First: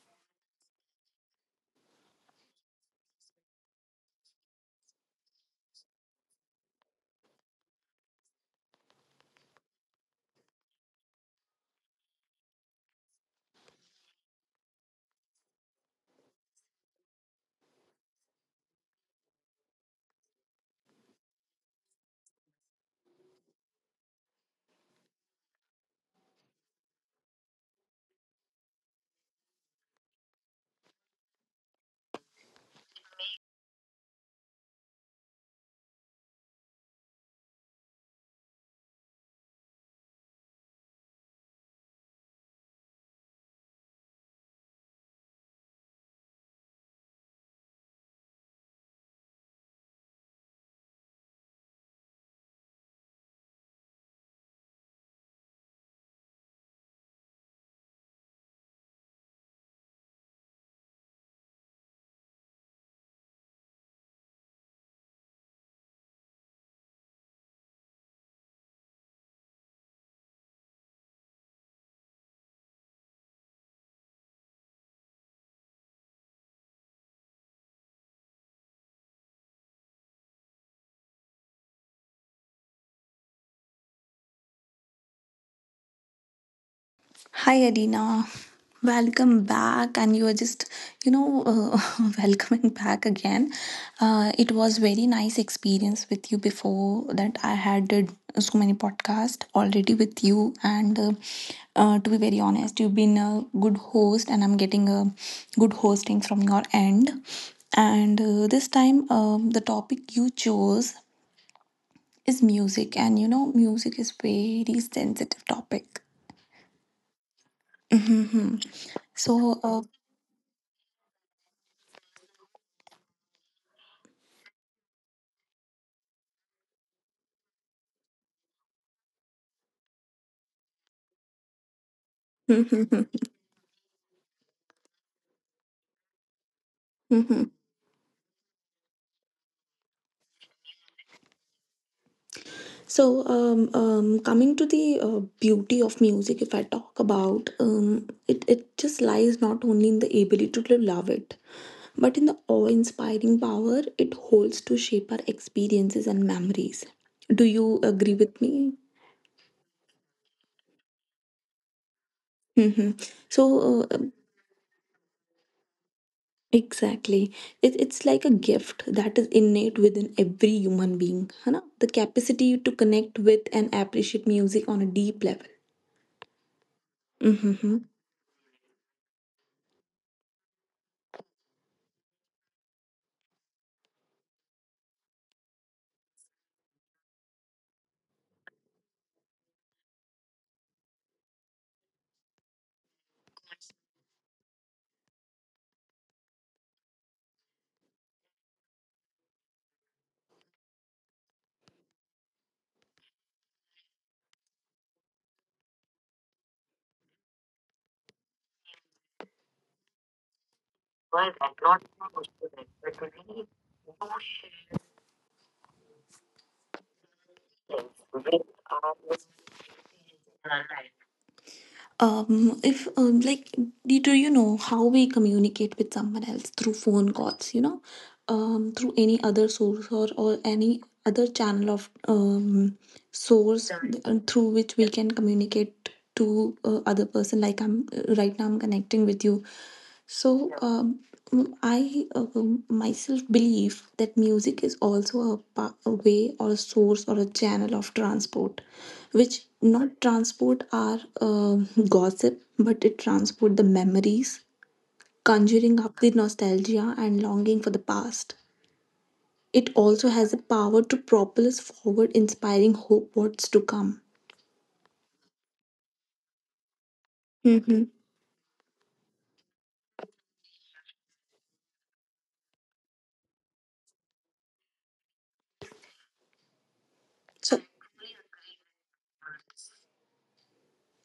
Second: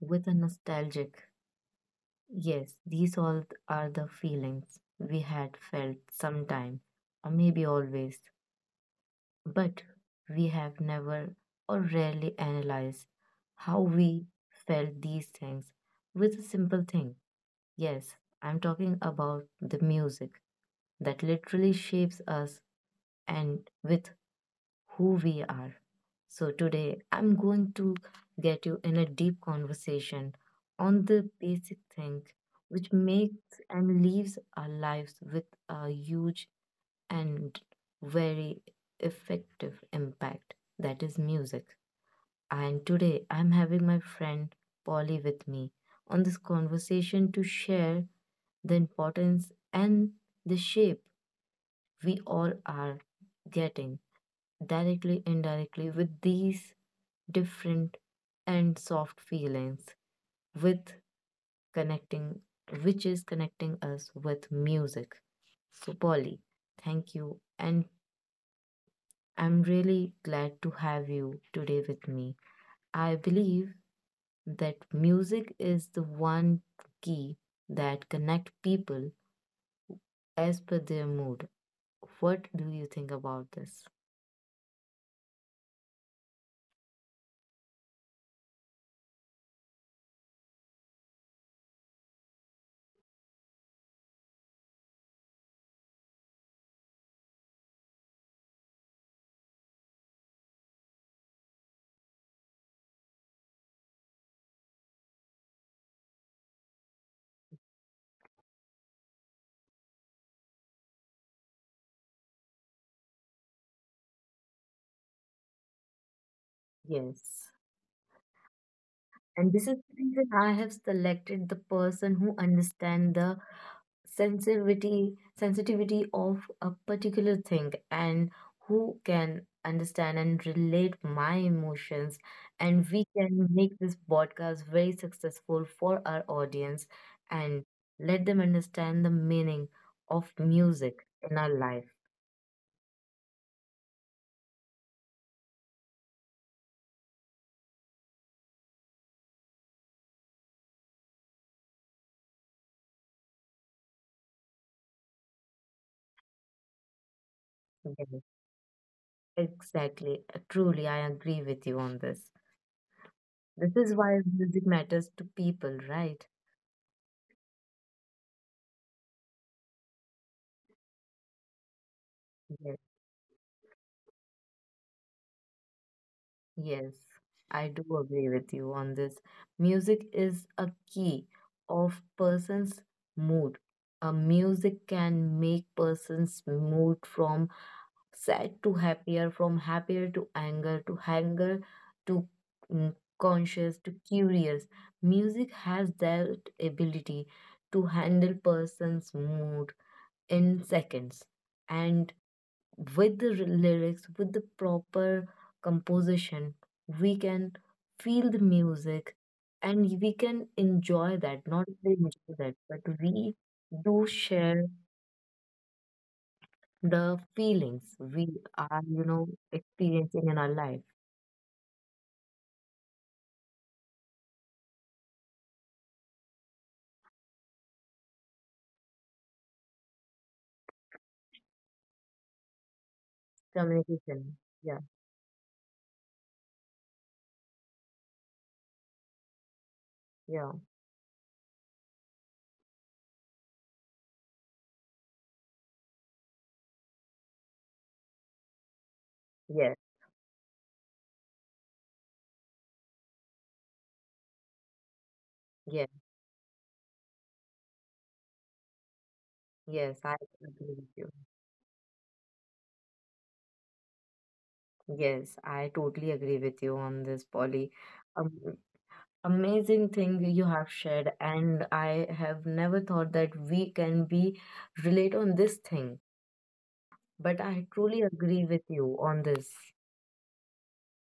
with a nostalgic. Yes, these all are the feelings we had felt sometime, or maybe always, but we have never or rarely analyzed how we felt these things with a simple thing. Yes, I'm talking about the music that literally shapes us and with who we are. So, today I'm going to get you in a deep conversation on the basic thing which makes and leaves our lives with a huge and very effective impact, that is music. And today I'm having my friend Polly with me on this conversation to share the importance and the shape we all are getting directly indirectly with these different and soft feelings with connecting, which is connecting us with music. So Polly, thank you, and I'm really glad to have you today with me. I believe that music is the one key that connect people as per their mood. What do you think about this? Hi Adina, welcome back. And you are just, you know, uh, welcoming back again. It was very nice experience with you before that. I had did so many podcasts already with you, and to be very honest, you've been a good host, and I'm getting a good hosting from your end. And this time, the topic you chose is music, and you know, music is very sensitive topic. Yes. Hmm. And So, this is uh, the reason I have selected the person who understands the sensitivity of a particular thing and who can understand and relate my emotions, and we Mhm, can make this podcast very successful for our audience mhm. and let them understand the meaning of music in our life. So coming to the beauty of music. If I talk about it, just lies not only in the ability to love it, but in the awe-inspiring power it holds to shape our experiences and memories. Do you agree Yes, with me? exactly. Truly, I agree with you on this. Hmm. This So, is uh, why music matters to people, right? exactly. It's like a gift that is innate within every human being. है ना? The capacity to Yes. connect with and appreciate music on a deep level. Yes, I Mm-hmm. do agree with you on this. Music is a key of person's mood. A music can make person's mood from sad to happier, from happier to anger, to anger to mm, conscious, to curious. Music has that ability to handle person's mood in seconds. And with the lyrics, with the proper composition, we can feel the music and we can enjoy that. Not only enjoy that, but we do share the feelings we are, you know, experiencing in our life. If like, do do you know how we communicate with someone else through phone calls? You know, through any other source or any other channel of um, Communication. through Yeah, which we can communicate to other person. Like I'm right now, I'm connecting with you. so yeah, um, mm, I um, myself believe that music is also a, a way or a source or a channel of transport, which yes, not transport our gossip, but it transport the memories, conjuring yes, up the nostalgia and longing for the past. It yes, also I has the totally agree power with to you. propel us forward, inspiring hope what's to come. Yes, I totally agree with you on this, Polly. Mhm. Um, Amazing thing you have shared, and I have never thought that we can be relate on this thing, but So I truly agree with you on this.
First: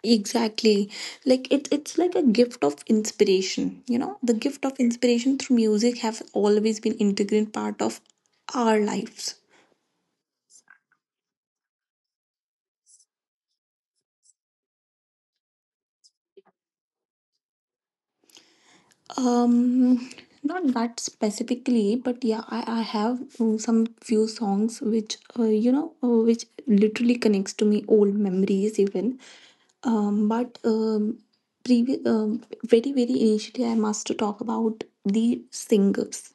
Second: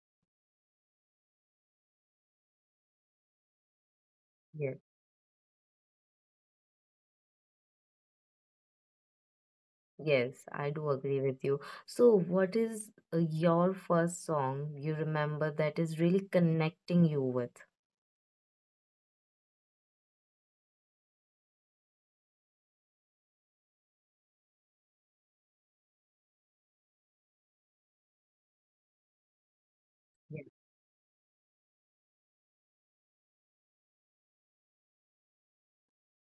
exactly. Like it's like a gift of inspiration. You know, the gift of Yes, inspiration through music have always been integral part of our lives. yes, I do agree with you. So what is your first song you remember that is really connecting you with. Um, Not that specifically, but yeah, I have some few songs which, you know, which literally connects to me old memories even. Um, but um, Very, very initially, I must talk about the singers,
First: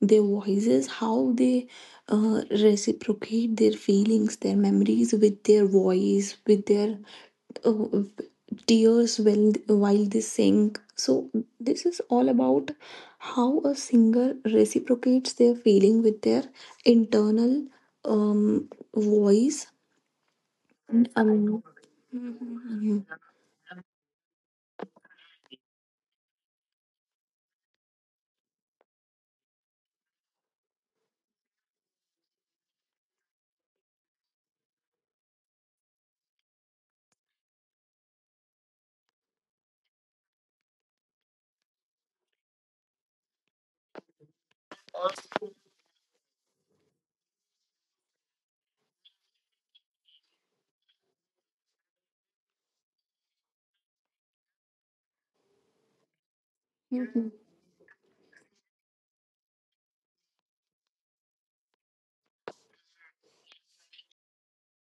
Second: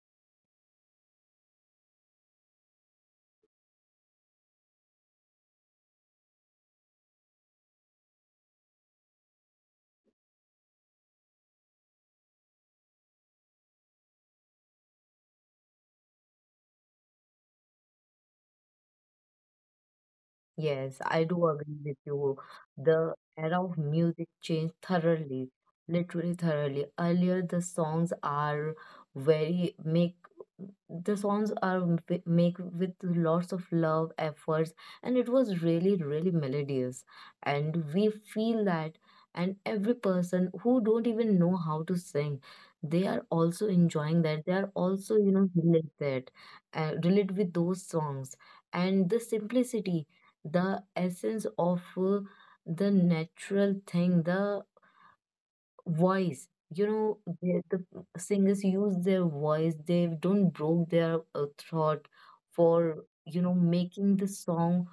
their voices, how they reciprocate their feelings, their memories with their voice, with their uh, tears while they sing. So, this is all about how a singer reciprocates their feeling with their internal um, voice. Yes, I do Um, agree with you. Mhm. The era of music changed thoroughly, literally thoroughly. Earlier, the songs are very make, the songs are make with lots of love, efforts, and it was really, really melodious. And we feel that, and every person who don't even know how to sing, they are also enjoying that. They are also, you know, relate that, relate with those songs and the simplicity, the essence of the natural thing, the voice. You Mhm. know, the singers use their voice, they don't broke their throat for, you know, making the song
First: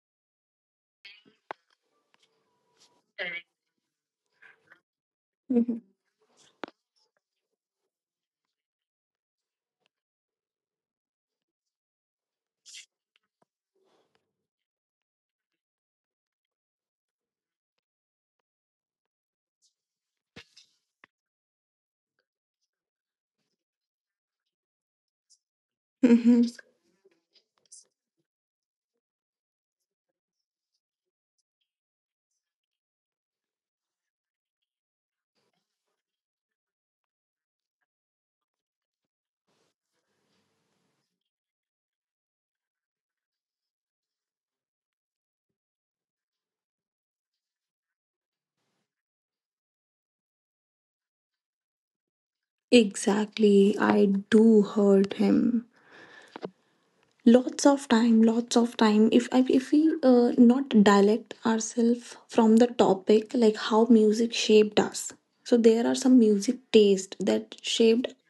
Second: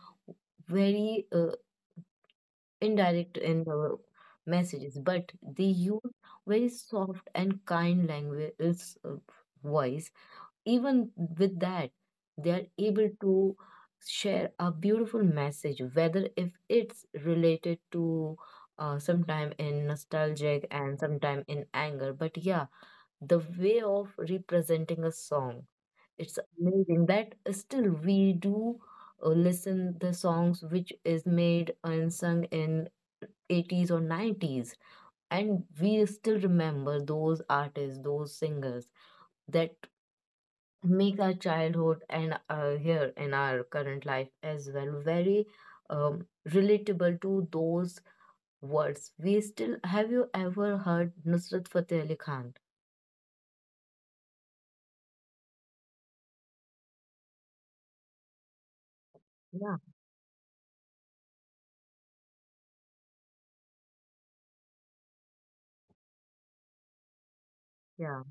very indirect in messages, but they Mhm. use very soft and kind language, voice. Even with that, they are able to share a beautiful message, whether if it's related to sometime in nostalgic and sometime in anger. But yeah, the way of representing a song, it's Mhm. amazing that still we do listen the songs which is made and sung in 80s or 90s, and we still remember those artists, those singers that make our childhood and here in our current life as well very relatable to those words. We still have, you ever heard Nusrat Fateh Ali Khan? Exactly, I do heard him. Lots of time, lots of time. If Yeah, we not dialect ourselves from the topic, like how music shaped us, so there are some music taste that shaped yeah,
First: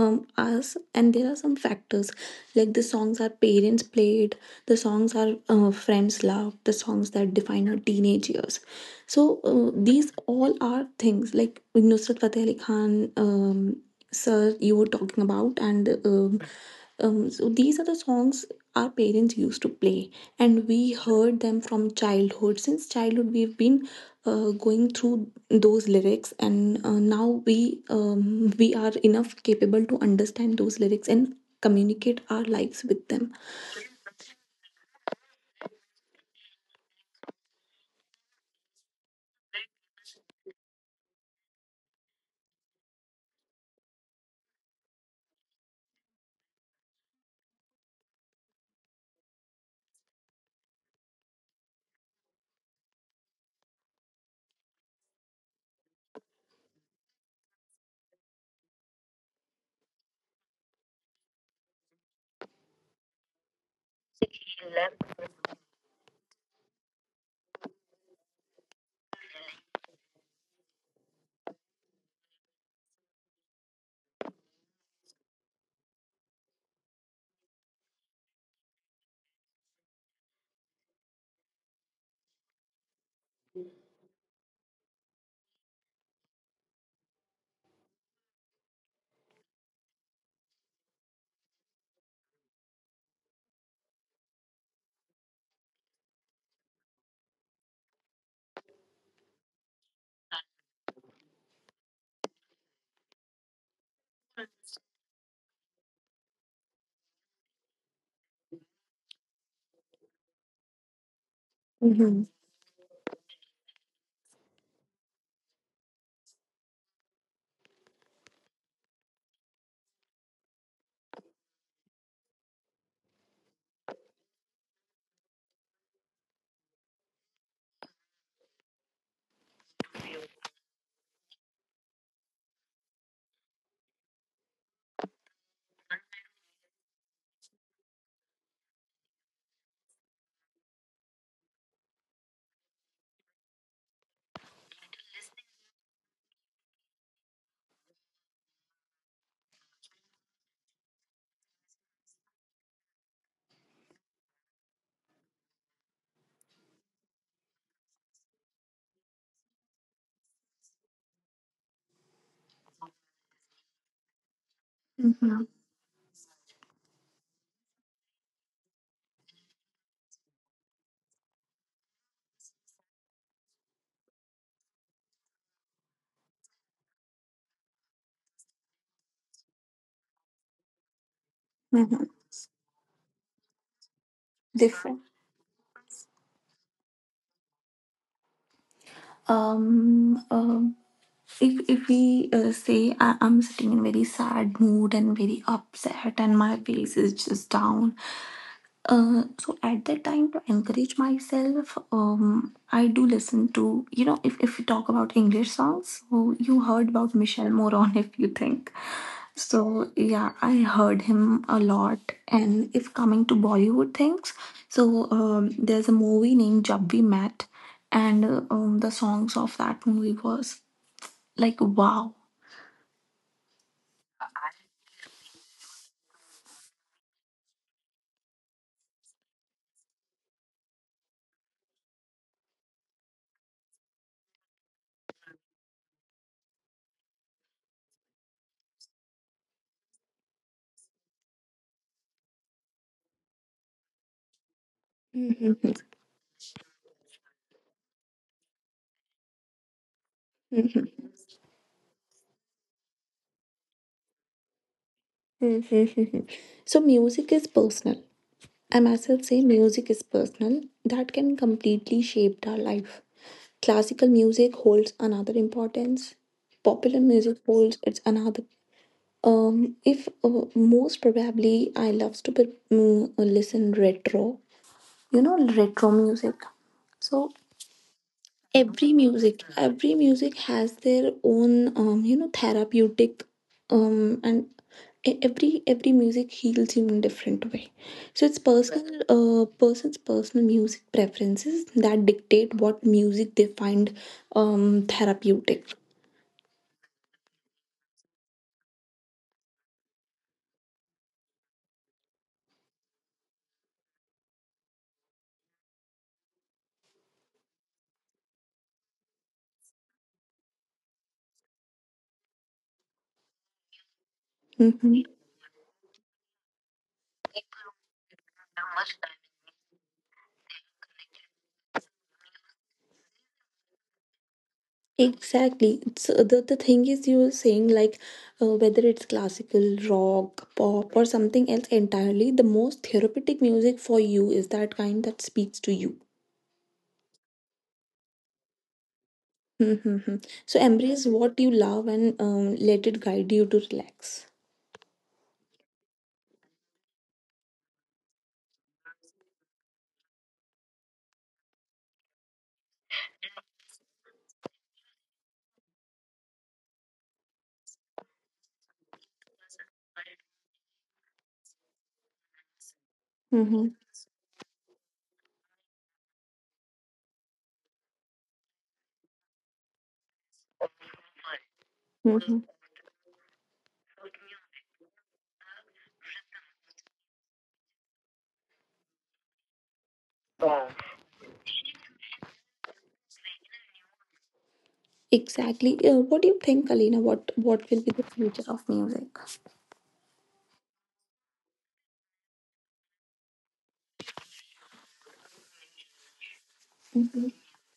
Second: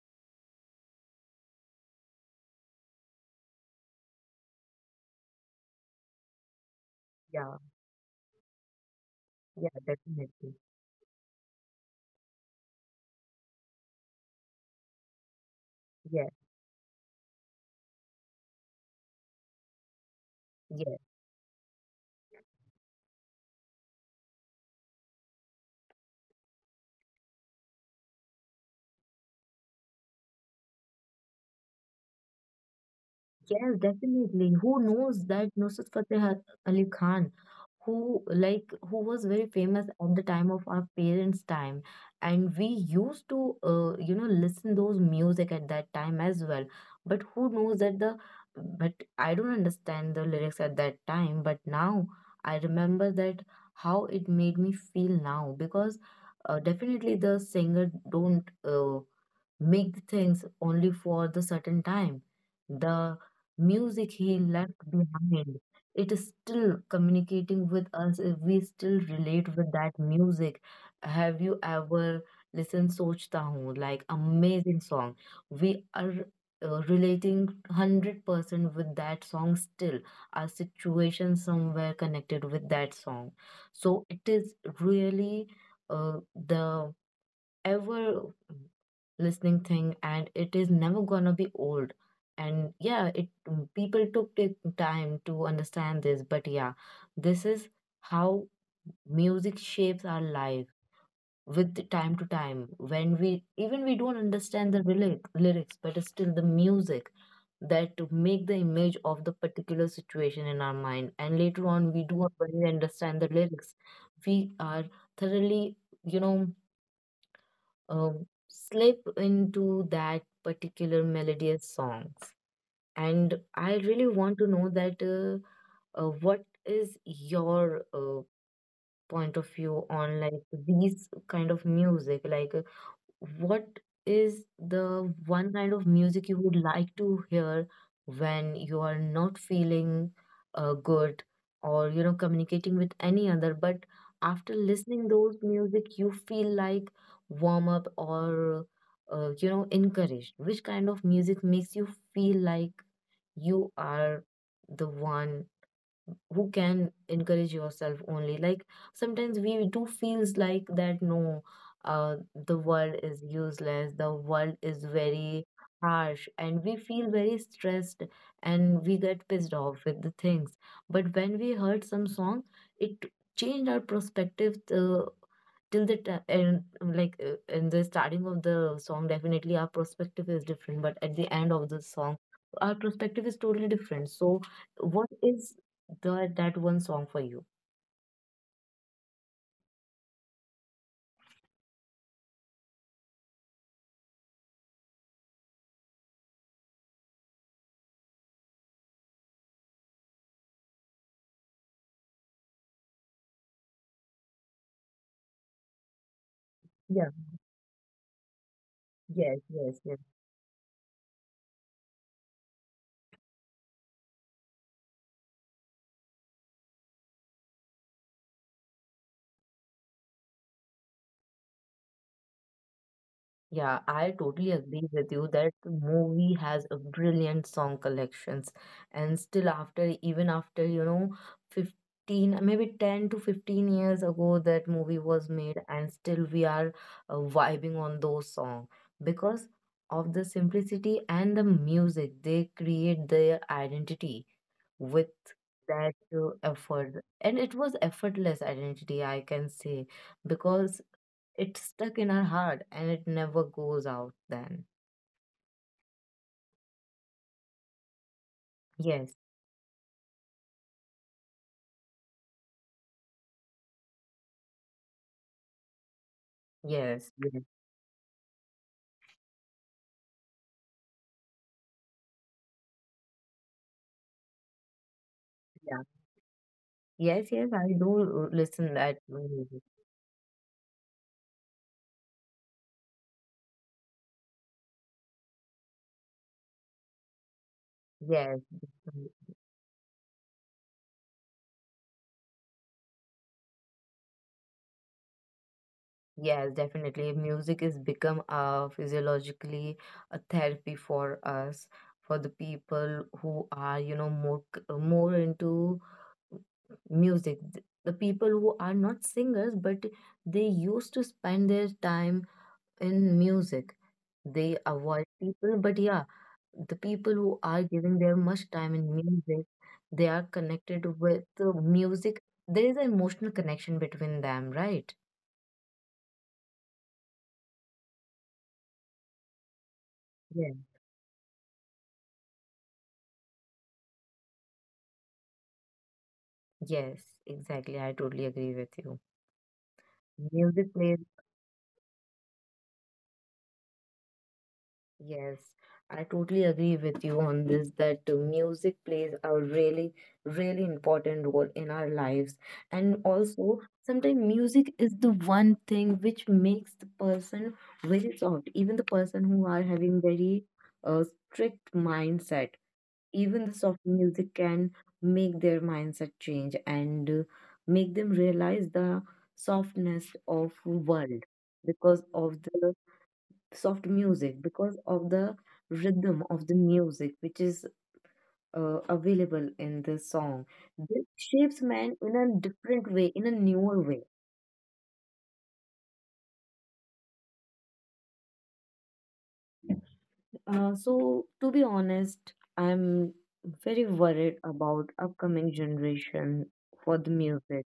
us, and there are some factors like the songs our parents played, the songs our friends loved, the songs that yeah, define our teenage years. So yeah, these definitely. all are things like Nusrat Fateh Ali Khan, um, sir, you were talking about. And Yeah, so these are the songs our parents used to play, and we yeah, heard them from childhood. Since childhood we've been going through those lyrics, and now we are enough capable to understand those lyrics and communicate our lives with them. yes, definitely. Who knows that Nusrat Fateh Ali Khan? Who like, who was very famous at the time of our parents time, and we used to you know, listen those music at that time as well. But who knows that the, but I don't understand the lyrics at that time, but now I remember that how it made me feel now. Because definitely the singer don't make the things only for the certain time. The music he left behind, it is still communicating with us. If we still relate with that music, have you ever listened Sochta Hoon? Like amazing song. We are relating 100% with that song still. Our situation somewhere connected with that song. So it is really the ever listening thing and it is never gonna be old. And yeah, it, people took the time to understand this. But yeah, this is how music shapes our life, with the time to time when we even we don't understand the lyrics, but it's still the music that to make the image of the particular situation in our mind. And later on, Mhm. we do, when we understand the lyrics, we are thoroughly, you know, slip into that particular melodious songs. And I really want to know that what is your point of view on, like, these kind of music. Like what is the one kind of music you would like to hear when you are not feeling good or, you know, communicating with any other, but after listening those music you feel like warm up or you know, encouraged? Which kind of music makes you feel like you are the one who can encourage yourself only? Like sometimes we do feels like that, no, uh the world is useless, the world is Mhm. very harsh, and we feel very stressed, and we get pissed off with the things. But when we heard some song, it changed our perspective. Till the and like in the starting of the song definitely our perspective is different, but at the end of Mhm. the song our perspective is totally different. So Different. what is the that one song for you? Um, um if if we say I'm sitting in very sad mood and very upset and my face is just down. So at that time to encourage myself, I do listen to, you know, if we talk about English songs, so you heard about Yeah. Michelle Moron if you think. Yes, So yes, yes. yeah, I heard him a lot. And if coming to Bollywood things, so there's a movie named Jab We Met, and the songs of that movie was like wow. Yeah, I totally agree with you, that movie has a brilliant song collections. And still after, even after you know, 15, maybe 10 to 15 years ago that movie was made, and still we are vibing on those songs because of the simplicity and the music. They create their identity with Mhm, that effort, and it was effortless identity, I can say, mhm, because it's stuck in our heart and it never goes out then. mhm, mhm, mhm. So music is personal. I myself say Yes, music is personal, that can completely shape our life. Classical music holds another importance. Popular music yes, yes. holds its another. If Most probably, I loves to be, mm, listen retro. You know retro Yeah, music. So yes, yes, I do every listen that music, music. every music has their own you know therapeutic um and every music heals you in a different way. So it's Yes, personal, yes. Person's personal music preferences that dictate what music they find therapeutic. Yes, definitely. Music has become a physiologically a therapy for us, for the people who are, you know, more more into music. The people who are not singers, but they used to spend their time in music. They Hmm. avoid people, but yeah, the people who are giving their much time in music, they are connected with the music. There is an emotional connection between them, right? Exactly. So the thing is you were saying, like, whether it's classical, rock, Yes. pop, or something else entirely, the most therapeutic music for you is that kind that speaks to you. Yes, exactly. I totally agree with you. Mm-hmm. So Music embrace plays, what you love and let it guide you to relax. yes, I totally agree with you on this that music plays a really, really important role in our lives. And also, sometimes music is the one thing which makes the person very soft, even the person who are having very uh, strict mindset. Mm-hmm. Even the soft music can make their mindset change, and make them realize the softness of world because Mm-hmm. of the soft music, because of the rhythm of the music which is available in the song. This shapes man in a different way, in a newer way. Exactly. What do you think, Alina? What will be the future of music? So to be honest, I'm very worried about upcoming generation for the Mm-hmm. music.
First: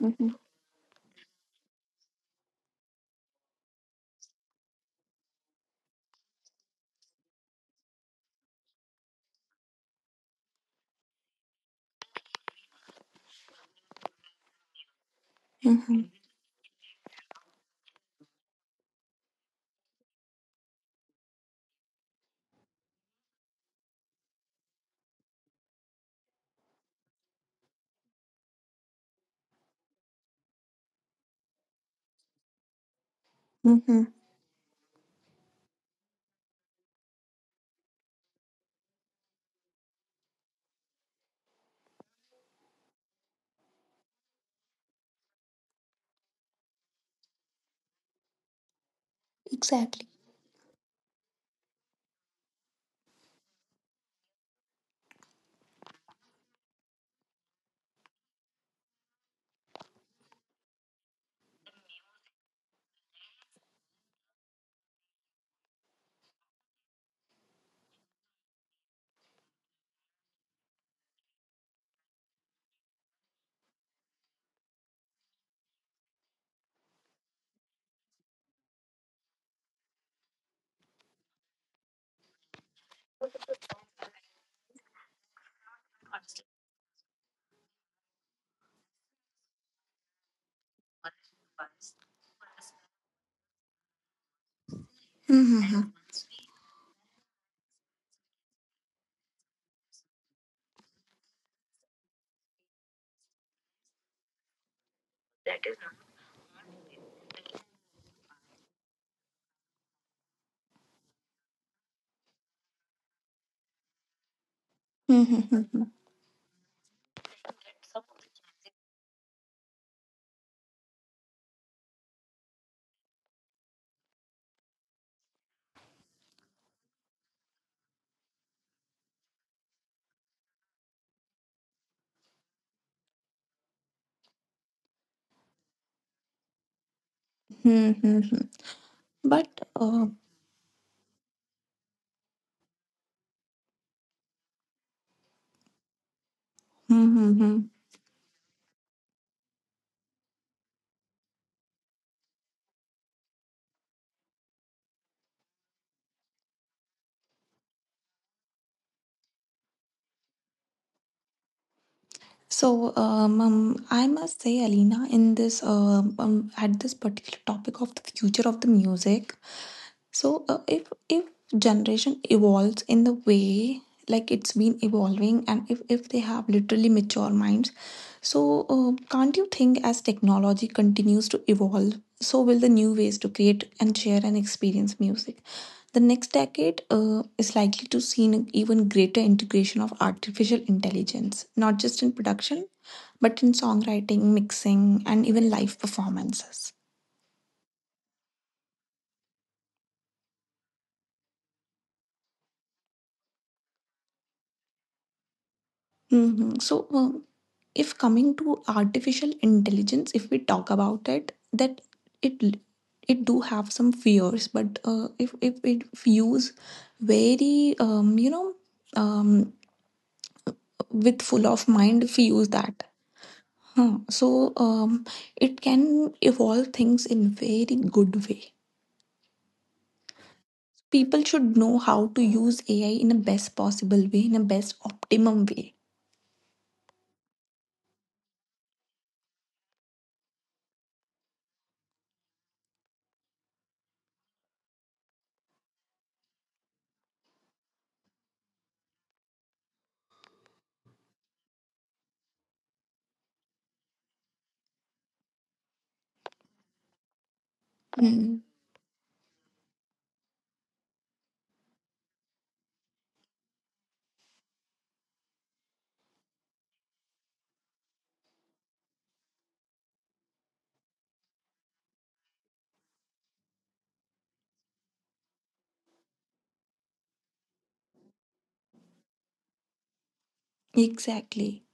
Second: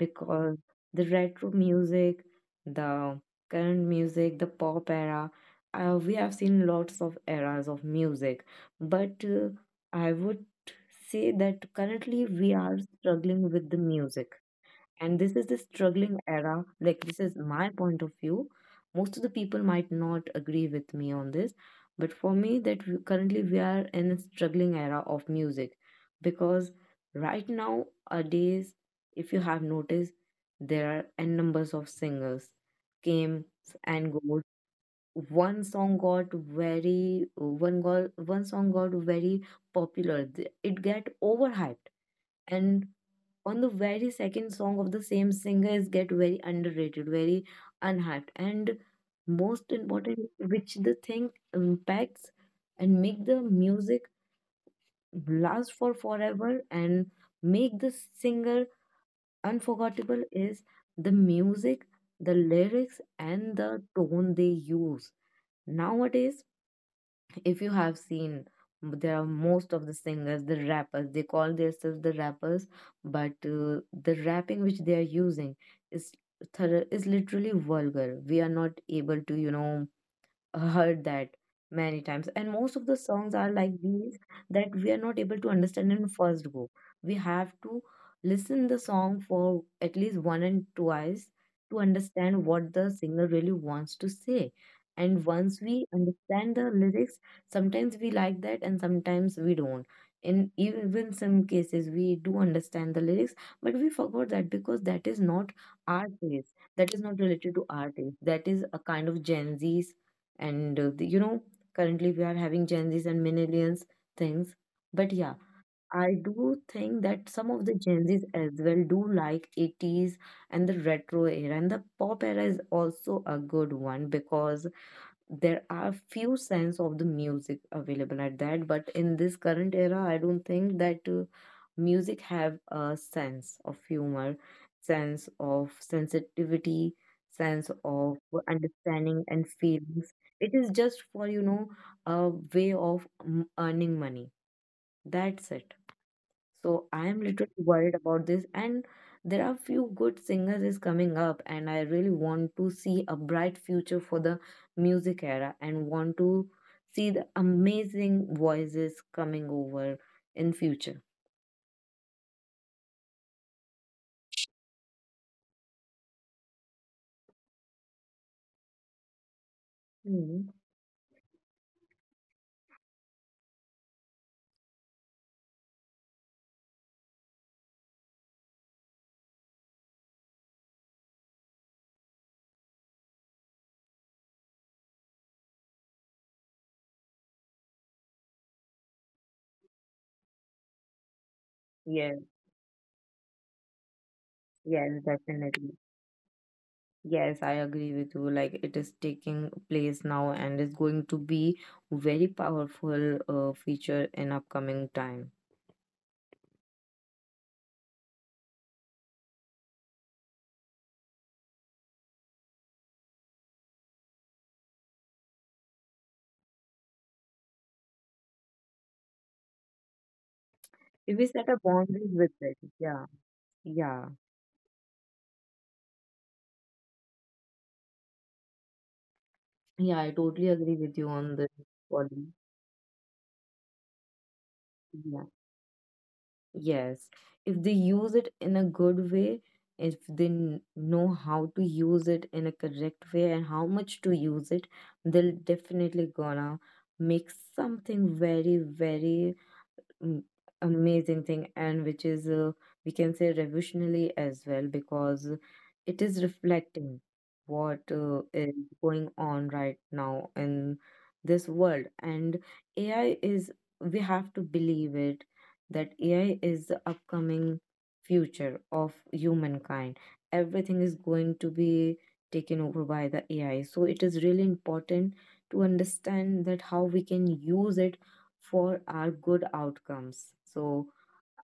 Mm-hmm. the retro music, the current music, the pop era, we have seen lots of eras of music. But I would say that currently we are struggling with the music, and this is the Mm-hmm. struggling era. Like this is my point of view, most of the people might not agree with me on this, but for me that currently we are in a struggling era of music. Because right now, nowadays, if you have noticed, there are n numbers of singers came Mm-hmm. and goes. One song got very popular. It get overhyped, and on the very second song of the same singer is get very underrated, very unhyped. And Exactly. most important, which the thing impacts and make the music last for forever and make the singer unforgettable is the music, the lyrics, and the tone they use. Nowadays, if you have seen there are most of the singers the rappers they call themselves the rappers but the rapping which they are using is thorough, is literally vulgar we are not able to you know Heard that many times and most of the songs are like these that we are not able to understand in first go, we have to listen the song for at least one and twice to understand what the singer really wants to say. And Mm-hmm. once we understand the lyrics, sometimes we like that and sometimes we don't. In even some cases we do understand the lyrics, but we forgot that because that is not our taste, that is not related to our taste, that is a kind of gen z. And currently we are having gen z's and millennials things. But yeah, Mm-hmm. I do think that some of the gen z's as well do like 80s and the retro era and the pop era is also a good one because there are few sense of the music available at that, but in this current era I don't think that music have a sense of humor, sense of sensitivity, sense Mm-hmm. of But understanding and uh, feelings. It is just for a way of earning money, that's it. So I mm-hmm. am literally worried about this, and there are few good singers is coming up, and I really want to see a bright future for the music era, and want to see the amazing voices coming over in future. So, I must say, Alina, in this at this particular topic of the future of the music. So, Mhm. If generation evolves in the way like it's been evolving, and if they have literally mature minds, so can't you think, as technology continues to evolve, so will the new ways to create and share and experience music? The next decade is likely to see an even greater integration of artificial intelligence, not just in Yes, production, but in songwriting, mixing, yes, and even live definitely. performances. Yes, I agree with you. Like it is taking place now, and is going to be very powerful feature in upcoming time. Mhm. So, if coming to artificial intelligence, if we talk about it, that it it do have some fears, but if it use very um, with full If we of set a mind, if we boundaries use with it, that. yeah, Huh. yeah. It can evolve things in very good way. Yeah, I totally agree People with you should on know this how to use body. AI in a best possible way, in a best optimum Yeah. way. Yes. If they use it in a good way, if they know how to use it in a correct way and how much to use it, they'll definitely gonna make something very, very mm, amazing thing and which is we can say revolutionary as well because it is reflecting what Mm, is going on right now in this world. And ai is, we have to believe it that ai is the upcoming future of humankind. Everything is going to be taken over by the ai, so it is really important to understand that how we can use it for our good outcomes. So, exactly.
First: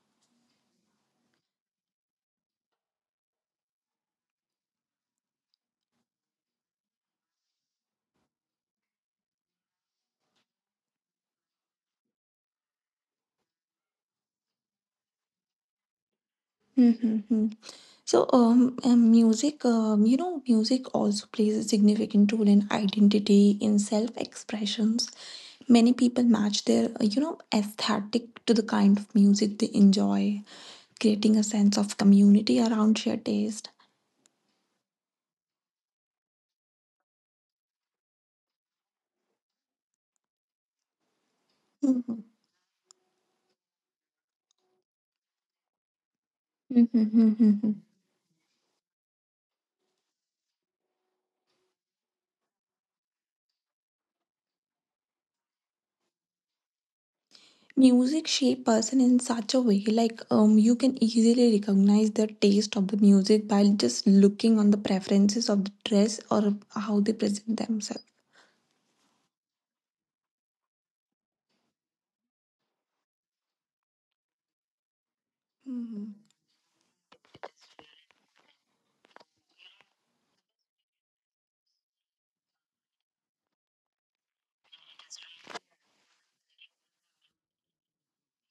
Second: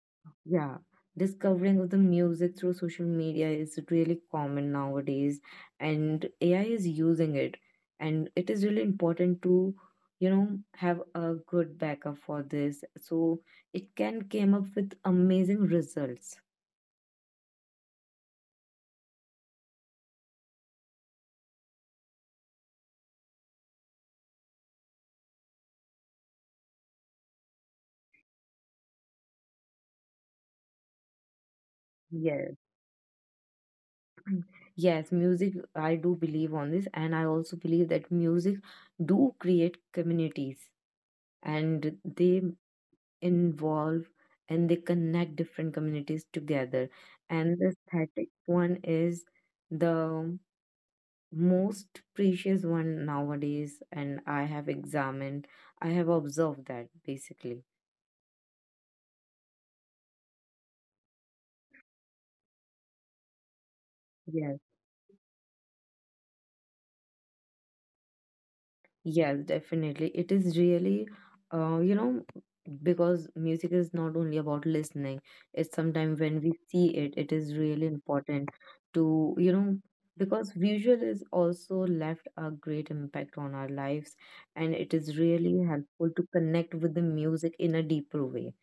yeah, discovering of the music through social media is really common nowadays, and AI is using it, and it is really important to have a good backup for this so it can came up with amazing results. Mm-hmm. Music, you know, music also plays a significant role in identity, in self-expressions. Many people match their, you know, aesthetic to the kind of music they enjoy, creating a sense of Yes. community around shared taste. Mm. Yes, music I do believe on this, and I also believe that music do create communities and Hmm. they involve and they connect different communities together. Mhm, mhm, And the mhm. aesthetic one is the most precious one nowadays, and I have examined, I have observed that basically. Music shape person in such a way, like, you can easily recognize the taste of the music by just Yes. looking on the preferences of the dress or how they present themselves. Yes, definitely. It is really, you know, because music is not only about listening, it's Hmm. sometimes when we see it, it is really important to, you know, because visual is also left a great impact on our lives and it is really helpful to connect with the music in a deeper way.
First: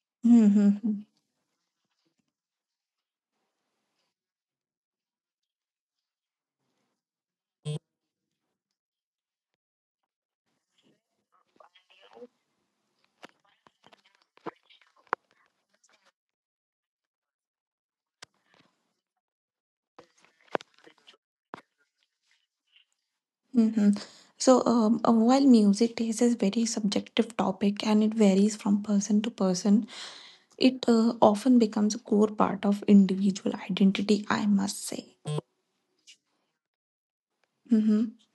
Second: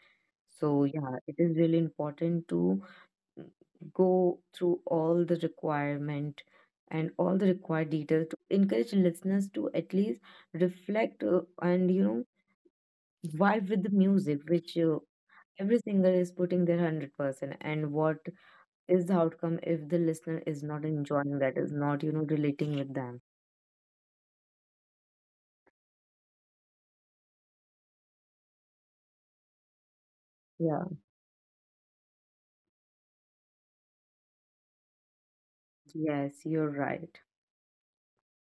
So, Mm-hmm. yeah, it is really important to go through all the requirement and all the required details to encourage listeners to at least reflect and vibe with the music which every singer is putting their 100%. And what is the outcome if the listener is not enjoying, that is not relating with them. Mm-hmm. So, while music taste is very subjective topic and it varies from person to person, Yeah. it often becomes a core part of individual identity, I must say. Yes, you're right. Mm-hmm.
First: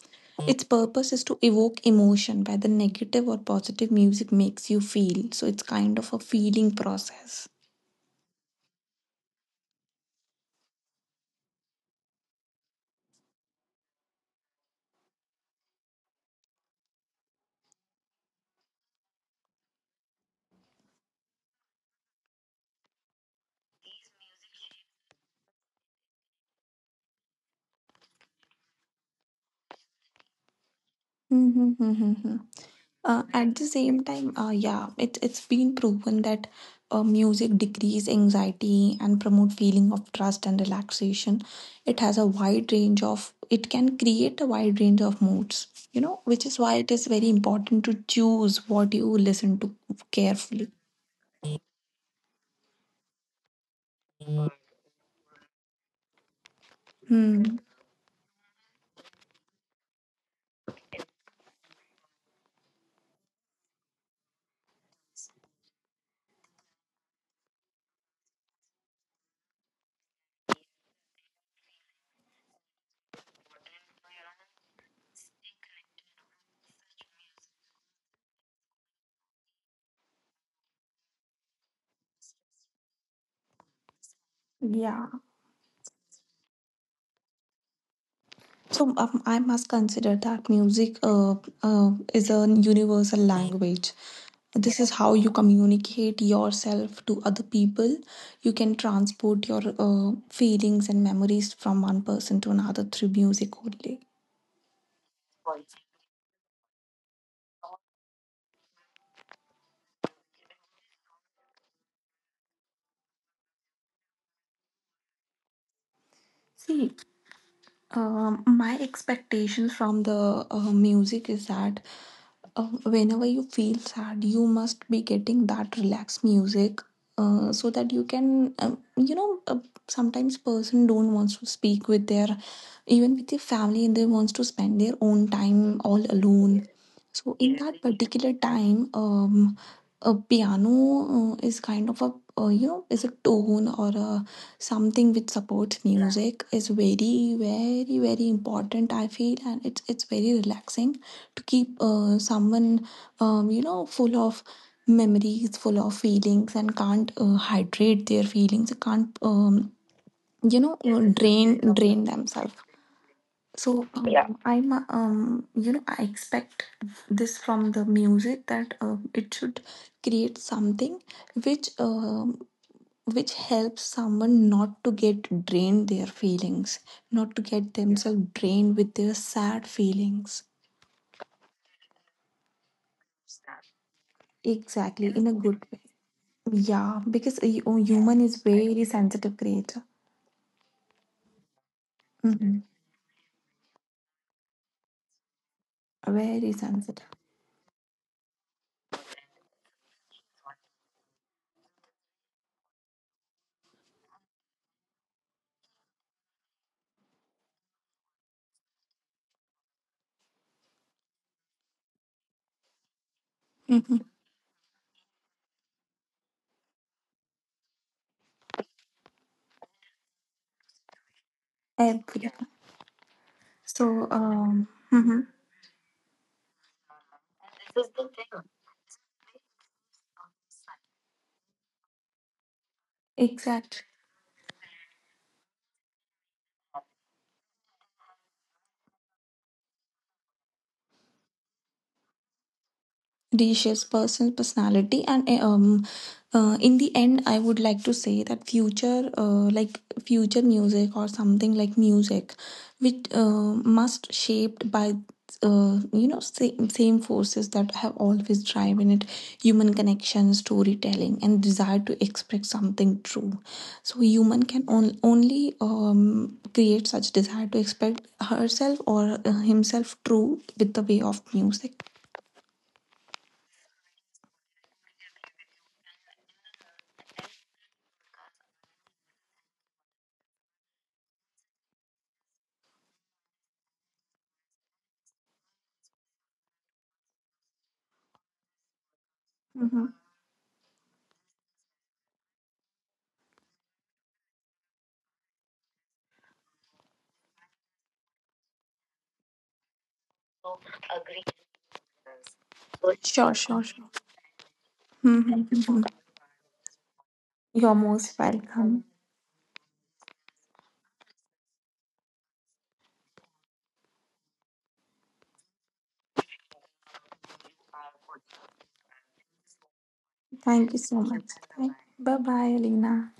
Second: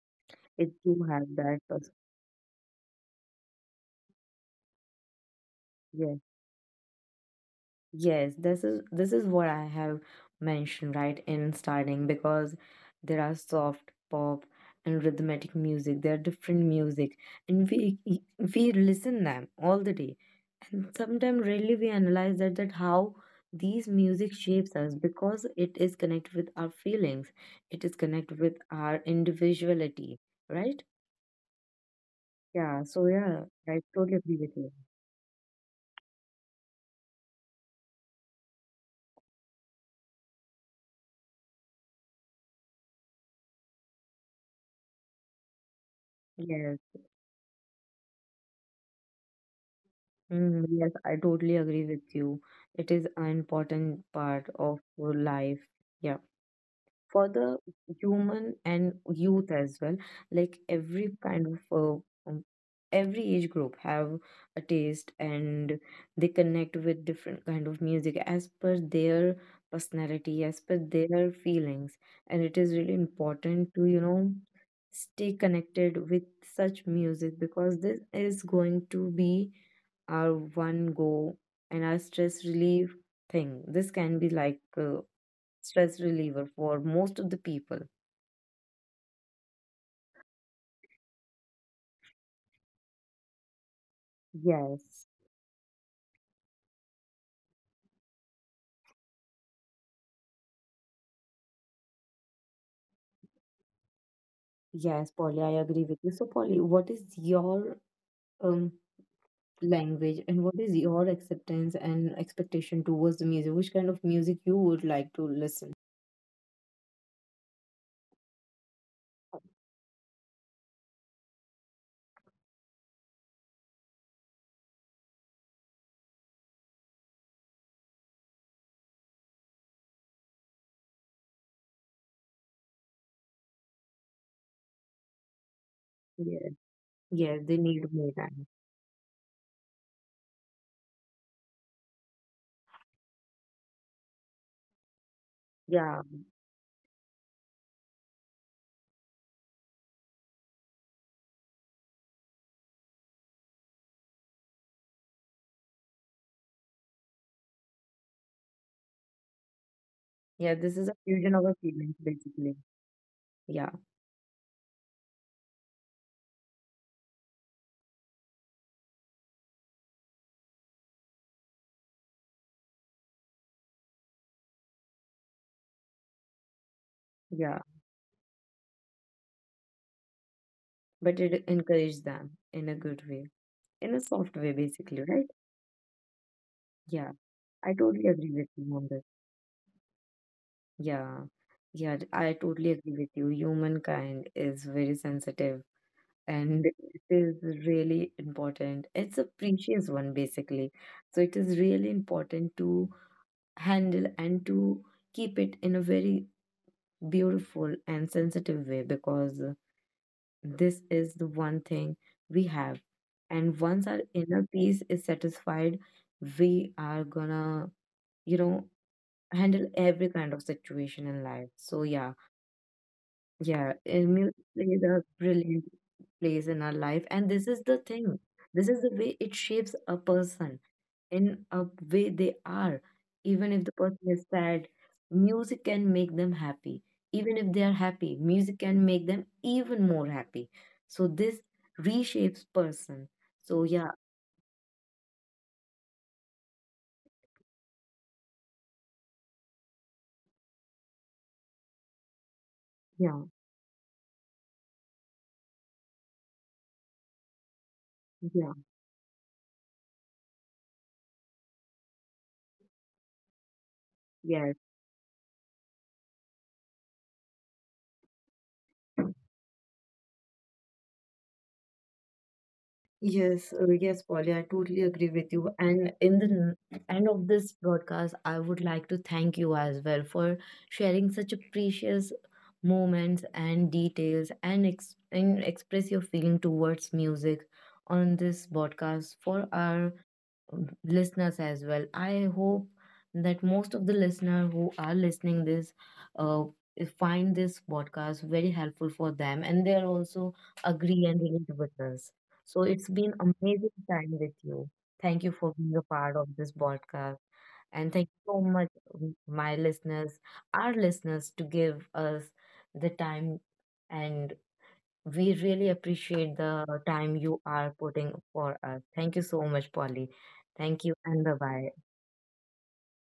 Its It do purpose is have to that evoke emotion, whether negative or positive music makes you feel. So it's kind of a yes. feeling process. Yes, this is what I have mentioned right in starting because there are soft pop and rhythmic music. There are different music, and we listen them all the day. And sometimes really we analyze that that how these music shapes us because it is connected with our feelings. It is connected with our individuality, right? Mhm, mhm, mhm. Yeah. So yeah, At the I same totally agree time, with you. yeah, it's been proven that music decrease anxiety and promote feeling of trust and relaxation. It has a wide range of, it can create a wide range of moods, you know, which is why Yes. it is very important to choose what you listen to Mm, carefully. yes, I totally agree with you. It is an important part of your life. Yeah, for Hmm. the human and youth as well. Like every kind of um, every age group have a taste and they connect with different kind of music as per their personality, as per their feelings, and it is really important to stay connected with such music because this is going to be our one go and our stress relief thing. This can be like Yeah. stress reliever for most of the people. I must consider that music is a universal language. This is Yes, how you communicate yourself to other people. You can transport your feelings and memories from one person to another through music only. yes, Polly, I agree with you. So, Polly, what is your um language and what is your acceptance and expectation towards the music? Which kind of music you would like to listen? See, my expectations from the music is that uh, whenever you feel sad, you must be getting that relaxed music, so that you can sometimes person don't wants to speak with their, even with their family, and they wants to spend their own time all Yeah, alone. So yeah, they in that need more particular time. time, a piano is kind of a you know, is a tone or a something which supports Yeah, music, is very very very important, I feel. And it's very relaxing to keep someone you know, full of memories, full of feelings and can't hydrate their feelings, can't um, yeah, you know this is a uh, fusion of our drain feelings, drain themselves. basically. So Yeah, I'm you know I expect this from the music, that it should create something which um, which helps someone not to get drained their feelings, not to yeah, get themselves drained with their sad feelings. but it encourages them in a good way, in a soft way, basically, Exactly, in a right? good way. Yeah, Yeah, because a I totally human agree is with you very on. sensitive creature. Yeah, yeah, I Mhm. totally agree with you. Humankind is very sensitive, Very and it sensitive. is really important. It's a precious one, basically. So it is really important to handle and to keep it in a very beautiful and sensitive way because this is the one thing we have. And once Mhm. our inner peace is satisfied, we are gonna, you know, handle every kind of situation in life. So, yeah. Everything. Yeah, So, and music plays a mhm. brilliant place in our life, and this is the thing. This is the way it shapes a person in a way they are. Even if the Exactly. person is sad, music can make them happy. Even if they are happy, music can make them even more happy. So this reshapes person. So Reshapes yeah, person's personality. And in the end, I would like to say that future, like future music or something like music which yeah, must shaped by you know, same, same forces that have always yeah, driven it: human connection, storytelling, and desire to express something true. So human yeah. can only create such desire to express herself or himself true with the way of music. Yes, yes, Polly, I totally agree with you. And in the end of this broadcast, I would like to thank you as well for sharing such a precious moments and details, and and express your feeling towards music on this broadcast for Mhm. our listeners as well. I hope that most of the listener who are listening this uh, find this podcast very helpful for them and they are also agree and relate with us. So it's been Sure, sure, amazing sure. time with you. Thank you Mhm, for being mhm. a part of this podcast, You're and thank most you so much, welcome. My listeners, our listeners, to give us the time, and we really appreciate the time you are putting for us. Thank you so much, Polly. Thank you Thank you so much. and bye bye. Bye-bye, Alina.